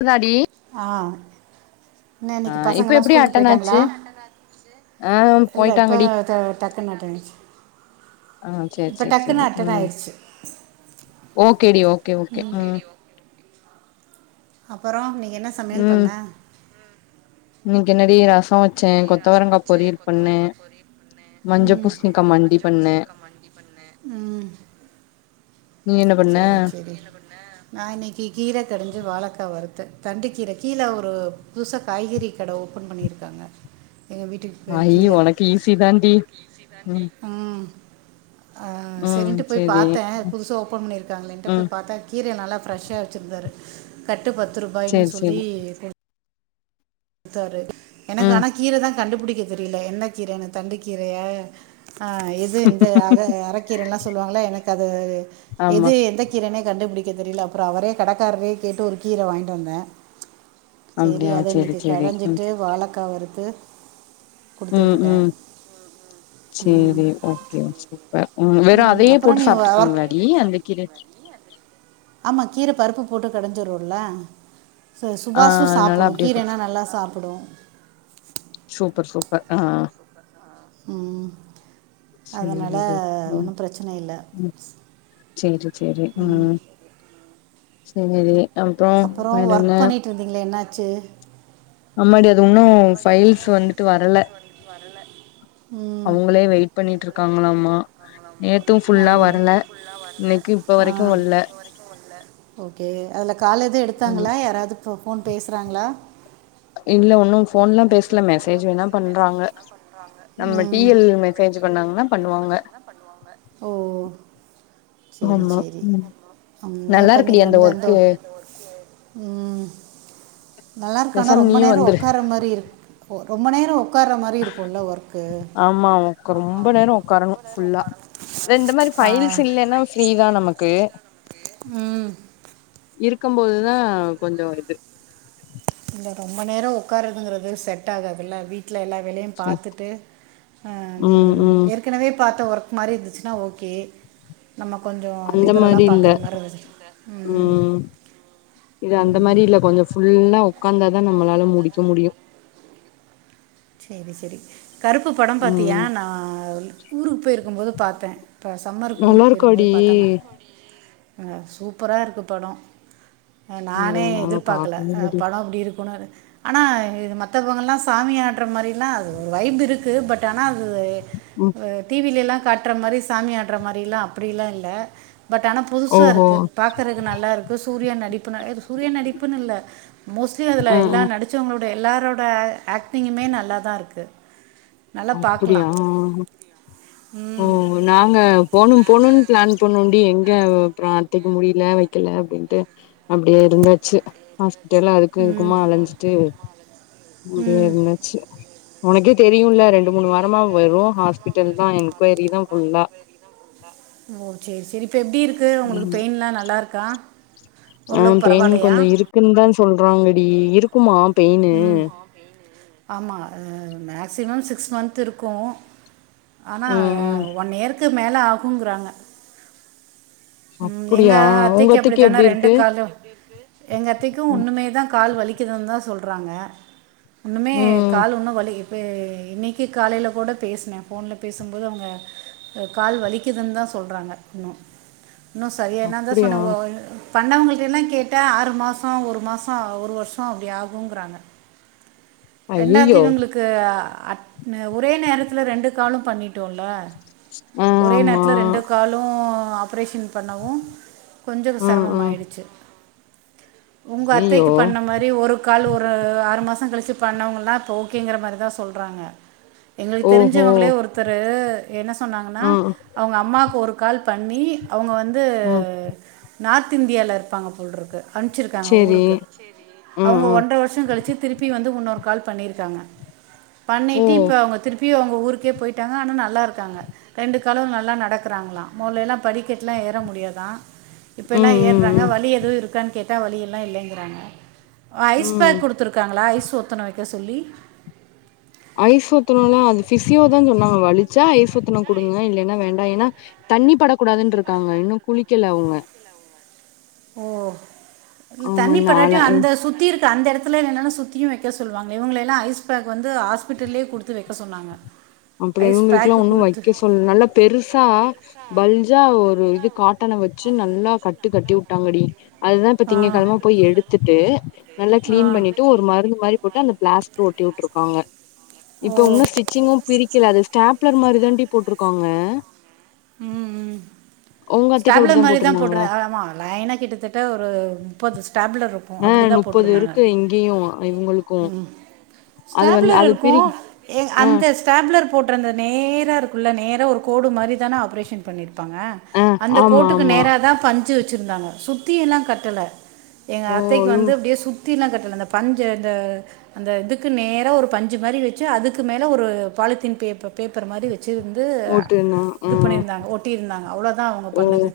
க்குதாடி ஆ என்ன ஆ இன்னைக்கு இப்ப பசங்கல்லா எப்டி ஸ்கூலுக்கு அட்டன் போயிட்டாங்களா ஆச்சு ஆ இல்ல இப்ப போயிட்டாங்கடி தா டக்கனு அட்டன் ஆச்சு ஆ சேரி இப்ப டக்குனு அட்டன் ஆச்சி ஓகே டி ஓகே ஓகே ம் அப்பற இன்னைக்கு என்ன சமையல் ம் பண்ண இன்னைக்கு என்னடி ரச வச் என்னடி ரசம் வச்சே கொத்தவரங்கா பொரியல் பண்ணே மஞ்ச ம் பூசணிக்கா மண்டி மஞ்ச பண்ணே பூசணிக்கா மண்டி பண்ண ம் நீ என்ன பண்ண செரி செரி நீ என்ன பன்ன நான் இன்னைக்கு கீரை கடைஞ்சு வாழக்கா வருத்த தண்டு கீர கீழ ஒரு புதுசா காய்கறி கட ஓபன் பண்ணிருக்காங்க அ இ ஒனக்கு ஈ சி தான்டி ம் ஆ ம் சரின்ட்டு போய் சேரி பாத்த புதுசா ஓப் இருக்காங்களேன்டு ம் போய் பாத்தா கீர நல்லா பிரரெஷ்ஷா வச்சிருந்தாரு கட் டு பத்து ரூபாயுனு சேரி சேரி சொல்லி எடுத்தாரு எனக்கு ம் ஆனா கீரதா கண்டுபிடிக்க தெரியல என்ன கீரனு தண்டு கீரையா ஆ எது இந்த அக அரக்கீரல்லா சொல்லுவாங்கள எனக்கு அது ஆமா எது எந்த கீரனே கண்டுபிடிக்க தெரியல அப்பற அவரே கடக்காரரே கேட்டு ஒரு கீர வாங்கிட்டு வந்தே அப்டியா செரி செரி கடஞ்சிட்டு வாழக்கா வருத்து ம் ம் ம். செரி ஓகே சூப்பர் ம் வெறு அதையே அப்புறம் போட்டு நீ ஒர்க் சாப்பிட்டுக்குவீங்களாடி அந்த கீர ஆமா கீரை பருப்பு போட்டு கடஞ்சருல ச ஆ சுபாஷு அதனால சாப்புடு அப்டியே கீரைனா போட்டு நல்லா சாப்புடு சூப்பர் சூப்பர் ஆ ம் சேரிடி அதனால ஒன்னு பிரச்சனை இல்ல செரி செரி ம் செரி அப்றோ அப்புறம் வேறென்ன ஒர்க் பண்ணிட்டு இருந்தீங்களே என்னாச்சு அமாடி அது இன்னு ஃபைல்ஸ் வந்துட்டு வரல ம் அவங்களே வெயிட் பண்ணிட்டு இருக்காங்களாமா நேத்து ஆ ஃபுல்லா வரல இன்னைக்கு இப்ப ஆ வரைக்கு வல்ல ஓகே அதுல கால் எதும் ம் எடுத்தாங்களா யாராது இப்போ ஃபோன் பேசுறாங்களா இல்ல ஒன்னு போன்ல்லா பேச ல்ல மெசேஜ் வேணா பண்றாங்க நம்ம டி ம் எல் மெசேஜ் பண்ணாங்கன்னா பண்ணுவாங்க ஓ செரி ஆமா செரி ம் ம் நல்லா எப்ப இருக்குடி இன்னைக்கு அந்த ஒண்ணு எந்த ஒர்க்கு ஒர்க் ம் நல்லா இருக்கு ஆனா பேசாம ரொம்ப நீயு நேர வந்துரு உக்கார மாரி இருக் ரொம்ப நேரோ ஒக்கார மாரி இருக்குல ஒர்க் ஆமா ரொம்ப நேரோ ஒக்காரணு ஃபுல்லா இந்த மாரி ஆ ஃபைல்ஸ் இல்லன்னா ஃப்ரீதா நமக்கு ம் இருக்கும்போதுதா கொஞ்சோ இது இல்ல ரொம்ப நேரோ உக்காருதுங்கறது செட் ஆகதுல்ல வீ ட்ல எல்லா வேலையு பாத்துட்டு ம் ஏற்கனவே பார்த்த ஒர்க் மாரி இருந்துச்சுன்னா ஓகே நம்ம கொஞ்சோ அந்த லிபரலா மாரி இல்ல பாக்கற மாரி வருது ம் இது அந்த மாரி இல்ல கொஞ்சோ ஃபுல்லா உக்காந்தாதா நம்மளால முடிக்க முடியு செரி செரி கருப்பு படம் பாத்தியா ம் நா ஊருக்கு போயிருக்கும்போது பாத்தே இப்போ சம்மருக்கு ஊருக்கு போயிருக்கும்போது ஏ அ சூப்பராக இருக்கு படம் உங்கள நானே நாங்க எதிர்பாக்கல பாக்கவே இல்லடி படம் அப்டி இருக்குன்னு ஆனா இது மத்தவங்கலா சாமி ஆட்ற மாரில்லா அது ஒரு வைப் இருக்கு பட் ஆனா அது ம் து வே டி வி ல எல்லாம் காட்டுற மாரி சாமி ஆட்ற மாரில்லா அப்டிலா இல்ல பட் ஆனா புதுசா ஓஹோ இருக்கு பாக்குறக்கு நல்லா இருக்கு சூரியா நடிப்பு சூரியா நடிப்புன்னு இல்ல மோஸ் மோஸ்ட்லி அதுல ஆ ஆ எல்லா நடிச்சவங்களோட எல்லாரோட ஆக்டிங்குமே நல்லா தா இருக்கு அப்படியா ஓ ம் நாங்க போனு போனும்னு பிளான் பண்ணோன்டி எங்க எங்க அவே அப்றோ அத்தைக்கு முடில வெக்கல அப்டின்ட்டு அப்டியே இருந்தாச்சி இதெல்லா அதுக்கு ம் இதுக்குமா அலைஞ்சிட்டு அப்டியே ம் இருந்தச்சி உனக்கே தெரியும்ல ரெண்டு மூணு வாரமா வெரு ஹாஸ்பிட்டல் தா என்குயரி தா ஃபுல்லா ம் ஓ சேரி சேரி இப்ப எப்டி இருக்கு உங்களுக்கு ம் பெயின்லா நல்லா இருக்கா ஆ ஓரளவுக்கு பெயின் பரவாயில்லையா கொஞ்சோ இருக்குன்னு தா சொல்றாங்கடி இருக்குமா பெயினு ம் ஆமா அ மே மேக்ஸிமம் சிக்ஸ் மந்த் இருக்கு ஆனா ம் ம் ஒன் இயர்கு மேல ஆகுங்கறாங்க ம் எங்க அப்டியா உங்க அத்தைக்கு அப்டித்தானே எப்டி ரெண்டு இருக்கு காலு எங்க அத்தைக்கு ம் உன்னுமே தா கால் வலிக்குதுன்னு தா சொல்றாங்க உன்னுமே ம் கால் உன்னு வலி இப்பே இன்னைக்கி காலையில கூட பேசினே ஃபோன்ல பேசும்போது அவுங்க கால் வலிக்குதுன்னு தா சொல்றாங்க இன்னு இன்னு சரிய நா தா அப்டியா சொன்னே ஒ பண்ணவங்கள் கிட்ட எல்லா கேட்டா ஆறு மாசோ ஒரு மாசோ ஒரு வருஷோ அப்டி ஆகுங்கிறாங்க ரெண்டாது ஐயையோ இவுங்களுக்கு அட் ஒரே நேரத்துல ரெண்டு காலு பண்ணிட் டோல ஆ ஒரே ஆமா நேரத்ல ரெண்டு காலு ஆபாரேஷன் பண்ணவு கொஞ்சோ ம் செரமம் ம் ஆயிடுச்சு உங்க ஐயையோ அத்தைக்கு பண்ண மாரி ஒரு கால் ஒரு ஆறு மாசோ கழிச் ச்சி பண்ணவங்கல்லா இப்ப ஓகேங்கற மாரி தா சொல்றாங்க எங்களுக்கு ஓஹோ தெரிஞ்சவங்களே ஒருத்தரு என்ன சொன்னாங்கன்னா ம் அவுங்க அம்மாக்கு ஒரு கால் பண்ணி அவுங்க வந்து ம் நார்த் இந்தியால இருப்பாங்க போல் இருக்கு அம்சிருக்காங்க சேரி ஊருக்கு ம் அவுங்க ம் ஒன்ற வருஷோ கழிச்சு திருப்பி வந்து உன்னோ ஒரு கால் பண்ணியிருக்காங்க ஓ பண்ணிட்டு இப்ப அவுங்க திருப் ப்பியு அவுங்க ஊருக்கே போயிட்டாங்க ஆனா நல்லா இருக்காங்க ரெண்டு காலு நல்லா நடக்குறாங்களா மொதலெல்லா படிக் கட்லா ஏற முடியாதா இப்பெல்லா ம் ம் ஏற்றாங்க ம் வலி எதுவு இருக்கான்னு கேட் டா வலி எல்லா இல்லங்கறாங்க ஐஸ் ம் பேக் குடுத்திருக்காங்களா ஐஸ் ஒத்தனோ வெக்க சொல்லி ஐஸ் ஒத்தனோல்லா அது பிசியோதா சொன்னாங்க வலிச்சா ஐஸ் ஒத்தனோ குடுங்க இல்லன்னா வேண்டா ஏன்னா தண்ணி பட கூடாதுன்று இருக்காங்க இன்னு குளிக்கல அவுங்க ஓ ஆமா தண்ணி படாட்டி நாள அந்த சுத்தி இருக் அந்த எடத்துல என்னன்னான சுத்தியு வெக்க சொல்லுவாங்க இவுங்களயெல்லா ஐஸ் பேக் வந்து ஹாஸ்பிட்டல்லயே குடுத்து வெக்க சொன்னாங்க அப்டி ஐஸ் இவுங்கலுக்லா பேக்கு ஒன்னு கொடுத்து வெக்க சொல்ல நல்லா பெருசா பல்ஜா ஒரு இது காட்டன் வெச்சு நல்லா கட்டு கட்டி உட்டாங்கடி அதுதா இப்ப ஆ திங்ககெழம போய் எடுத்துட்டு நல்லா ஆ கிளீன் பண்ணிட்டு ஒரு மருந்து மாரி போட்டு அந்த பிளாஸ்ட்ரு ஒட்டி உட்டுருக்காங்க இப்ப உன்னு ஓ ஸ்டிச்சிங்கு பிரிக்கல அது ஸ்டாப்லர் மாரி தாண்டி போட்டிருக்காங்க ம் ம் அத்தைக்கு ஸ்டாப்ளர் அப்டித்தா மாரி தா போட்டிரு போட்ருந்தாங்களா ஆமா லைனா கிட்டத்தட்ட ஒரு முப்பது ஸ்டாப்ளர் இருக் ஆ முப்பது இருக்கு இங்கேயு இவுங்களுக்கு ஸ்டாப்லர் இருக்கு ஏ ஆ அந்த ஸ்டாப்ளர் போட்ருந்த நேரா இருக்குல்ல நேரா ஒரு கோடு மாரி தான ஆப்ரேஷன் பண்ணிருப்பாங்க ஆ அந்த ஆமா கோட்டுக்கு ஆமா நேரா தா பஞ்சு வச்சு ச்சுருந்தாங்க சுத்தி எல்லா கட்டல எங்க ஓ அத்தைக்கு வந்து அப்டியே சுத் சுத்திலா கட்டல அந்த பஞ்சு அந்த அந்த இதுக்கு நேரா ஒரு பஞ்சு மாரி வச்சு அதுக்கு மேல ஒரு பா பாலித்தீன் பே பேப்பர் மாரி வச்சுருந்து ஓட்டுனா ஆ இது பண்ணியிருந்தாங்க ஒட்டியிருந்தாங்க அவ்ளோதா அவுங்க ஓ பண்ணது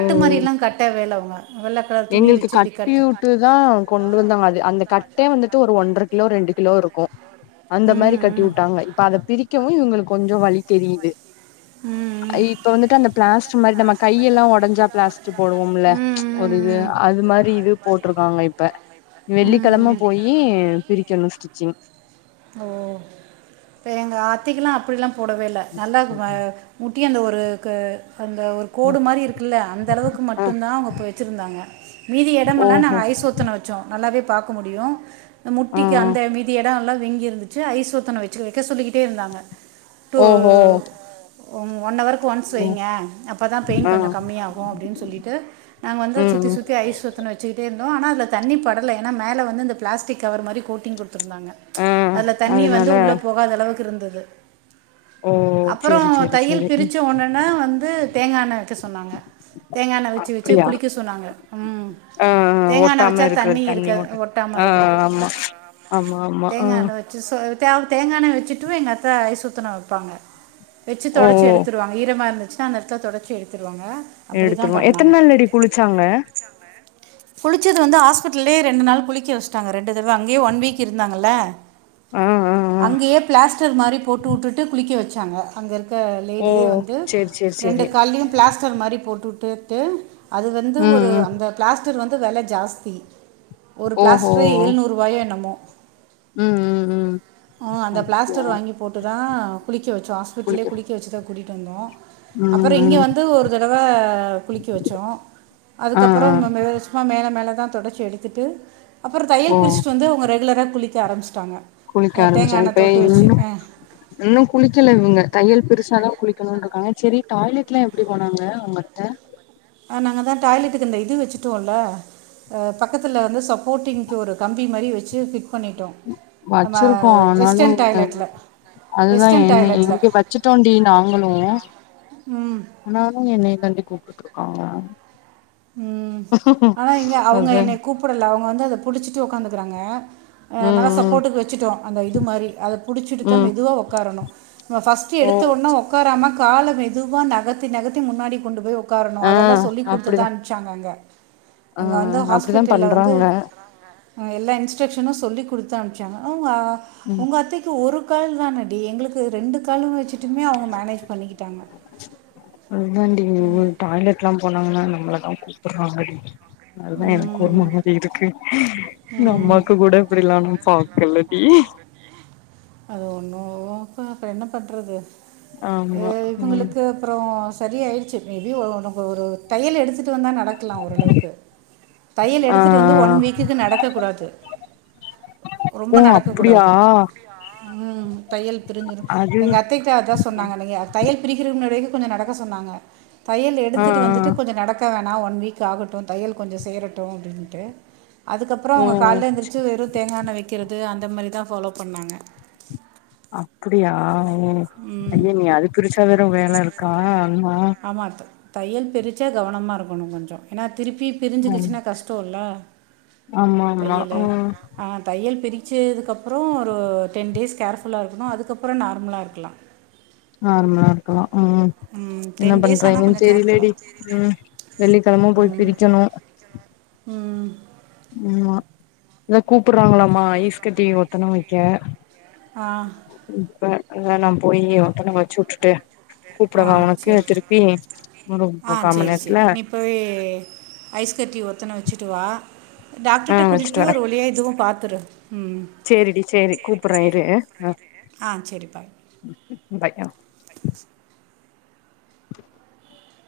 ஓ ஓ மாரிலா கட்டவே இல்ல அவுங்க எங்களுக்கு கட்டி வுட்டுதா கொண்டு வந்தாங்க அது அந்த கட்டே வந்துட்டு ஒரு ஒன்ற கிலோ ரெண்டு கிலோ இருக்கு அந்த மாரி ம் கட்டி ம் வுட்டாங்க இப்ப அத பிரிக்கவு இவுங்களுக்கு கொஞ்சோ வலி தெரியுது ம் ம் இப்ப வந்துட்டு அந்த ப்ளாஸ்ட் மாரி நம்ம கையெல்லா ஒடஞ்சா ப்ளாஸ்ட்ரு போடுவோம்ல ஒரு ம், ம், அது மாரி இது போட்ருக்காங்க இப்ப வெள்ளிக்கெழம ம். போயி பிரிக்கணு ஸ்டிச்சிங் ஓ இப்ப எங்க அத்தைக்கெலா அப்டில்லா போடவே இல்ல நல்லாக்கு வ முட்டியாண்ட அந்த ஒரு கு அந்த ஒரு கோடு மாரி இருக்குல்ல அந்த அளவுக் க்கு ஆ மட்டுந்தா அவுங்க அப்ப வச்சுருந்தாங்க மீதி எடமெல்லா ஓஹோ நாங்க ஐஸ் ஒத்தனும் வச்சோ நல்லாவே பாக்க முடியு ஆ முட்டிக்கு ஆ அந்த மீதி எடோல்லா இருந்துச்சு ஐஸ் ஒத்தனோ வச்சு வக்க சொல்லிக்கிட்டே இருந்தாங்க ஓ ஹோ ஒம் ஒன்னவர் ஒன்ஸ் வைங்க அப்பதா பெயின் ஆ கொஞ்ச கம்மியாகு அப்டின் சொல்லிட்டு நாங்க வந்து ம் சுத்தி ம் சுத்தி ஐஸ் வச் வச்சுக்கிட்டேருந்தோ ஆனா அதுல தண்ணி படல ஏன்னா மேல வந்து இந்த பிளாஸ்டிக் கவர் மாரி கோட்டிங் குடுத்துருந்தாங்க ஆ அதுல தண்ணி வந்து அதனால உள்ள போகாத அளவுக்கு இருந்தது ஓ அப்பறோ சேரி சேரி தையல் சேரி ம் பிருச்ச உடன வந்து தேங்காண்ணெ வக்க சொன்னாங்க தேங்காண்ணெ வச்சு வச்சு அப்டியா குளிக்க சொன்னாங்க ம் ஆ ஆ தேங்காய் எண்ணெய் ஒட்டாம வச்சா இருக்குறது தண்ணி இருக்க மட்டு ஒட்டாமல் ஆ ஆ ஆமா இருக்கிறதுக்கு ஆமாம்மா அ சொல் தே தேங்காண்ணெ வச்சுட்டு எங்க அத்த ஐஸ் ஒத்தரோ வப்பாங்க வச்சு ஓ ஓ தொடச்சு எடுத்துருவாங்க ஈரமா இருந்துச்சுன்னா அந்த எடத்த தொடச்சு எடுத்து எடுத்துருவோ எத்தன நாள்ளடி குளுச்சாங்க குளுச்சது வந்து ஹாஸ்பிட்டல்லயே ரெண்டு நாள் குளிக்க வச்ட்டாங்க ரெண்டு தடவ அங்கேயே ஒன் வீக் இருந்தாங்கல்ல ஆ ஆ ஆ அங்கயே பிளாஸ்டர் மாரி போட்டு வுட்டுட்டு குளிக்க வச்சாங்க அங்க இருக்க க்க ஓ லேடியே வந்து சேரி சேரி ரெண்டு சேரி கால்லையு பிளாஸ்டர் மாரி போட்டு வுட்டுட்டு அது வந்து ம் ஒரு ம் அந்த பிளாஸ்டர் வந்து வெல ஜாஸ்தி ஒரு ஓஹோ பிளாஸ்டரே ஏழுநூறுவாயோ என்னமோ ம் ம் ஹும் வோ அந்த பிளாஸ்டர் வாங்கி போட்டு தா குளிக்க வச்சோ ஹாஸ்பிட்டல்லயே குளிக்க வச்சுதா கூட்டிட்டு வந்தோ ம் அப்பறோ இங்க ம் வந்து ஒரு தடவ குளிக்க வச்சோ ஆ ஆ அதுக்கப்பறம் மே சும்மா மேல மேல தா தொடச்சு எடுத்துட்டு அப்பறோ ஓ தையல் பிருச்ட்டு வந்து அவுங்க ரெகுலரா குளிக்க ஆரம்பிச்ட்டாங்க குளிக்க ஆரம்பிச்சாங்க இப்ப இன்னு இன்னு குளிக்கல இவுங்க தையல் பிருச்சாதா குளிக்கணுன்னு இருக்காங்க செரி டாய்லெட்லா எப்டி போனாங்க உங்க அத்த அ நாங்க தா டாய்லெட்டுக்கு இந்த இது வச்சுட்டு ட்டோல பக்கத்துல வந்து சப்போர்டிங்கு ஒரு கம்பி மாரி வச்சு பிட் ட் பண்ணிட்டோ நம்ம வச்சிருக்கோ ஆனாலு வெஸ்டன் இவங்க டாய்லெட்டுல அதுதா என்ன இங்க வச்சுட்டோண்டி நாங்களு ம் ஆனாலு என்னைய தாண்டி கூப்புட்ருக்காங்க ம் ஆனா இங்க அவுங்க அதா என்னைய கூப்புடல அவுங்க வந்து அத புடுச்சுட்டு உக்காந்துக்குறாங்க நல்ல ம் சப்போட்டுக்கு வச்சுட்டோ அந்த இது மாரி அத புடுச்சுட்டுதா ம் ம் மெதுவா ஒக்காரணு ஃபஸ்ட்டு எடு ஓ எடுத்த ஒடனே ஒக்காராம கால மெதுவா நகத்தி நகத்தி முன்னாடி கொண்டு போய் ஒக் உக்காரணு ஆ அதல்லா சொல்லி அப்டிதா குடுத்துதான் அங்க அங்க ஆ அங்க வந்து அப்டிதா ஹாஸ்பிட்டல்ல வந்து பண்றாங்க அ எல்லா இன்ஸ்ட்ரக்ஷனு சொல்லி குடுத்தாச்சா ஆ ம் உங்க அத்தைக்கு ஒரு கால் தானடி எங்களுக்கு ரெண்டு காலு வெச்சு அதுதாண்டி டாய்லெட் எல்லா போனாங்கன்னா என்ன நம்மளதா கூப்புறாங்கடி அதுதா எனக்கு ஒரு ம், மாரி இருக்கு எங்க ம். அம்மாக்கு கூட இப்டிலா ஃபாக்கல்லடி அது ஒண்ணு அப்ப அப்பற என்ன பண்றது ஈ ஆமா ம் இவங்களுக்கு அப்புறோ சரி ஆயிடுச்சு மேபி ஒ ஒனக்கு ஒரு தையல் எடுத்து டு வந்தா நடக்கலா ஓரளவுக்கு தையல் ஆ எடுத்துட்டு வந்து ஒன் ஆ வீக் நடக்கக் கூடாது ஓ அப்டியா ம் தையல் பிரிஞ்சிரு அது எங்க அத்தைக்கு அதா சொன்னாங்க நீங்க தையல் பிரிக்கிற வரைக்கு கொஞ்ச நடக்க சொன்னாங்க தையல் ஆ ஆ எடுத்துட்டு வந்துட்டு கொஞ்ச நடக்க வே ணா ஒன் வீக் ஆகட்டு தையல் கொஞ்ச சேரட்டு அப்டின்ட்டு அதுக்கப்புறோ ஓ அவங்க கால்ல எழுந்திரச்சு வெறு தேங்கா எண்ண வைக்கிறது அந்த மாரி தா ஃபாலோ பண்ணாங்க அப்டியா ம் ம் அடியே நீ அத பிரிச்சா வேற வேல இருக்கா அம்மா ஆமாம் த- தையல் பிரிச்சா கவனமா இருக்கணு கொஞ்சொ ஏன்னா திருப்பி ம் பிரிஞ்சுக்குச்சுன்னா கஷ்டோல்ல ஆமா ஆமா தையலு ம் ஆ தையல் பிரி ச்ச இதுக்கப்புறோ ஒரு டென் டேஸ் கேர்ஃபுல்லா இருக்கணு அதுக்கப்புற நார்மலா இருக்கலா நார்மலா இருக்கா ம் ம் என்ன டென் டேஸ் ஆனா பண்றாங்கன் கொஞ்சோ கேர்ஃபுல்லா தெரிலடி ம் வெள்ளிக்கெழம போய் ம் பிரிக்கணு ம் ம் மா இதா கூப்புடுறாங்களாமா ஐஸ்கட்டி ஒத்தனொ வைக்க ஆ இப்ப அத நா போய் ஒத்தன வச்சு வுட்டுட்டு ஆ கூப்பிடவா உனக்கு சேரி திருப்பி ஒரு ஆ முக்கா மணி சேரி நேரத்துல சேரி நீ போய் ஐஸ் கட்டி ஒத்தன வெச்சுட்டு வா ஆ டாக்டர்ட்ட கூட்டிட்டு போய் ஒரு வழியா இதுவு பாத்துரு ம் சேரி டி சேரி கூப்பிட்றே இரு ஆ ஆ சரி பாய் ம் பாய் ஆ